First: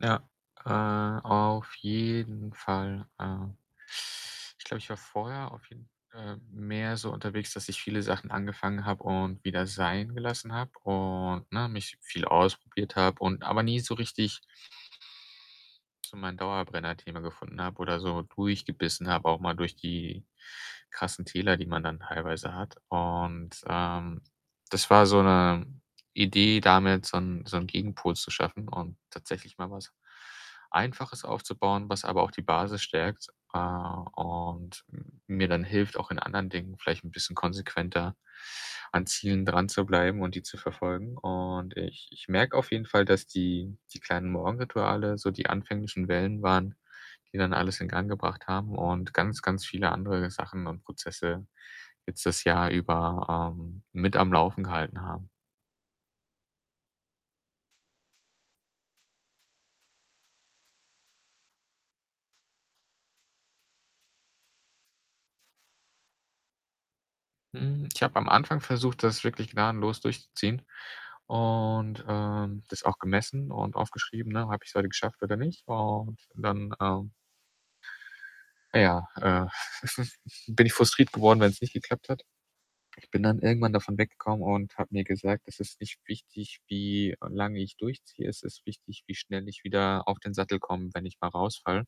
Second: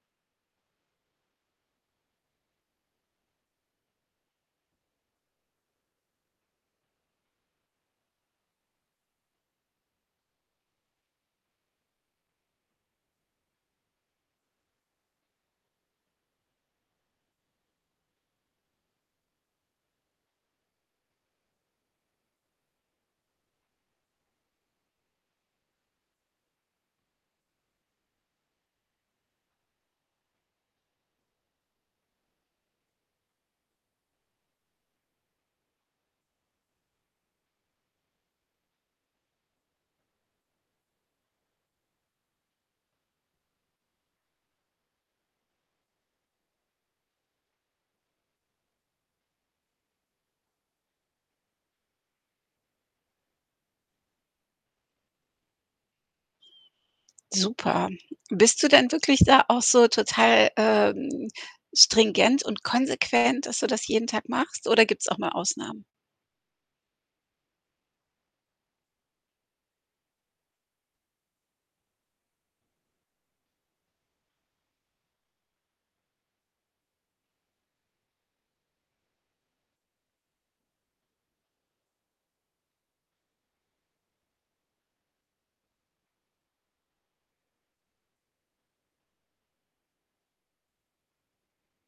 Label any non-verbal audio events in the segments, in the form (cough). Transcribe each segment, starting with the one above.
Ja, äh, auf jeden Fall, ähm. Ich glaube, ich war vorher auf jeden äh, mehr so unterwegs, dass ich viele Sachen angefangen habe und wieder sein gelassen habe, und, ne, mich viel ausprobiert habe, und aber nie so richtig so mein Dauerbrenner-Thema gefunden habe oder so durchgebissen habe, auch mal durch die krassen Täler, die man dann teilweise hat. Und, ähm, das war so 'ne Idee damit, so 'n so 'n Gegenpol zu schaffen und tatsächlich mal was Einfaches aufzubauen, was aber auch die Basis stärkt, äh, und m mir dann hilft, auch in anderen Dingen vielleicht 'n bisschen konsequenter an Zielen dranzubleiben und die zu verfolgen. Und ich ich merke auf jeden Fall, dass die die kleinen Morgenrituale so die anfänglichen Wellen waren, die dann alles in Gang gebracht haben und ganz, ganz viele andere Sachen und Prozesse jetzt das Jahr über, ähm, mit am Laufen gehalten haben. Super. Bist du denn wirklich da auch so total, ähm, stringent und konsequent, dass du das jeden Tag machst oder gibt's auch mal Ausnahmen? Hm, ich habe am Anfang versucht, das wirklich gnadenlos durchzuziehen und, ähm, das auch gemessen und aufgeschrieben, ne? „Habe ich's heute geschafft oder nicht?“ Und dann, ähm äh, ja, äh, (chuckles) bin ich frustriert geworden, wenn's nicht geklappt hat. Ich bin dann irgendwann davon weggekommen und habe mir gesagt: „Es ist nicht wichtig, wie lange ich durchziehe. Es ist wichtig, wie schnell ich wieder auf den Sattel komme, wenn ich mal rausfalle.“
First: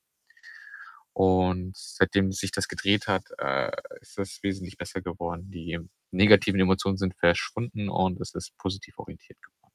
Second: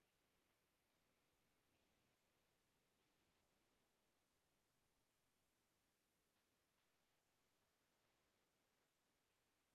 Und seitdem sich das gedreht hat, äh, ist das wesentlich besser geworden. Die negativen Emotionen sind verschwunden und es ist positiv orientiert geworden.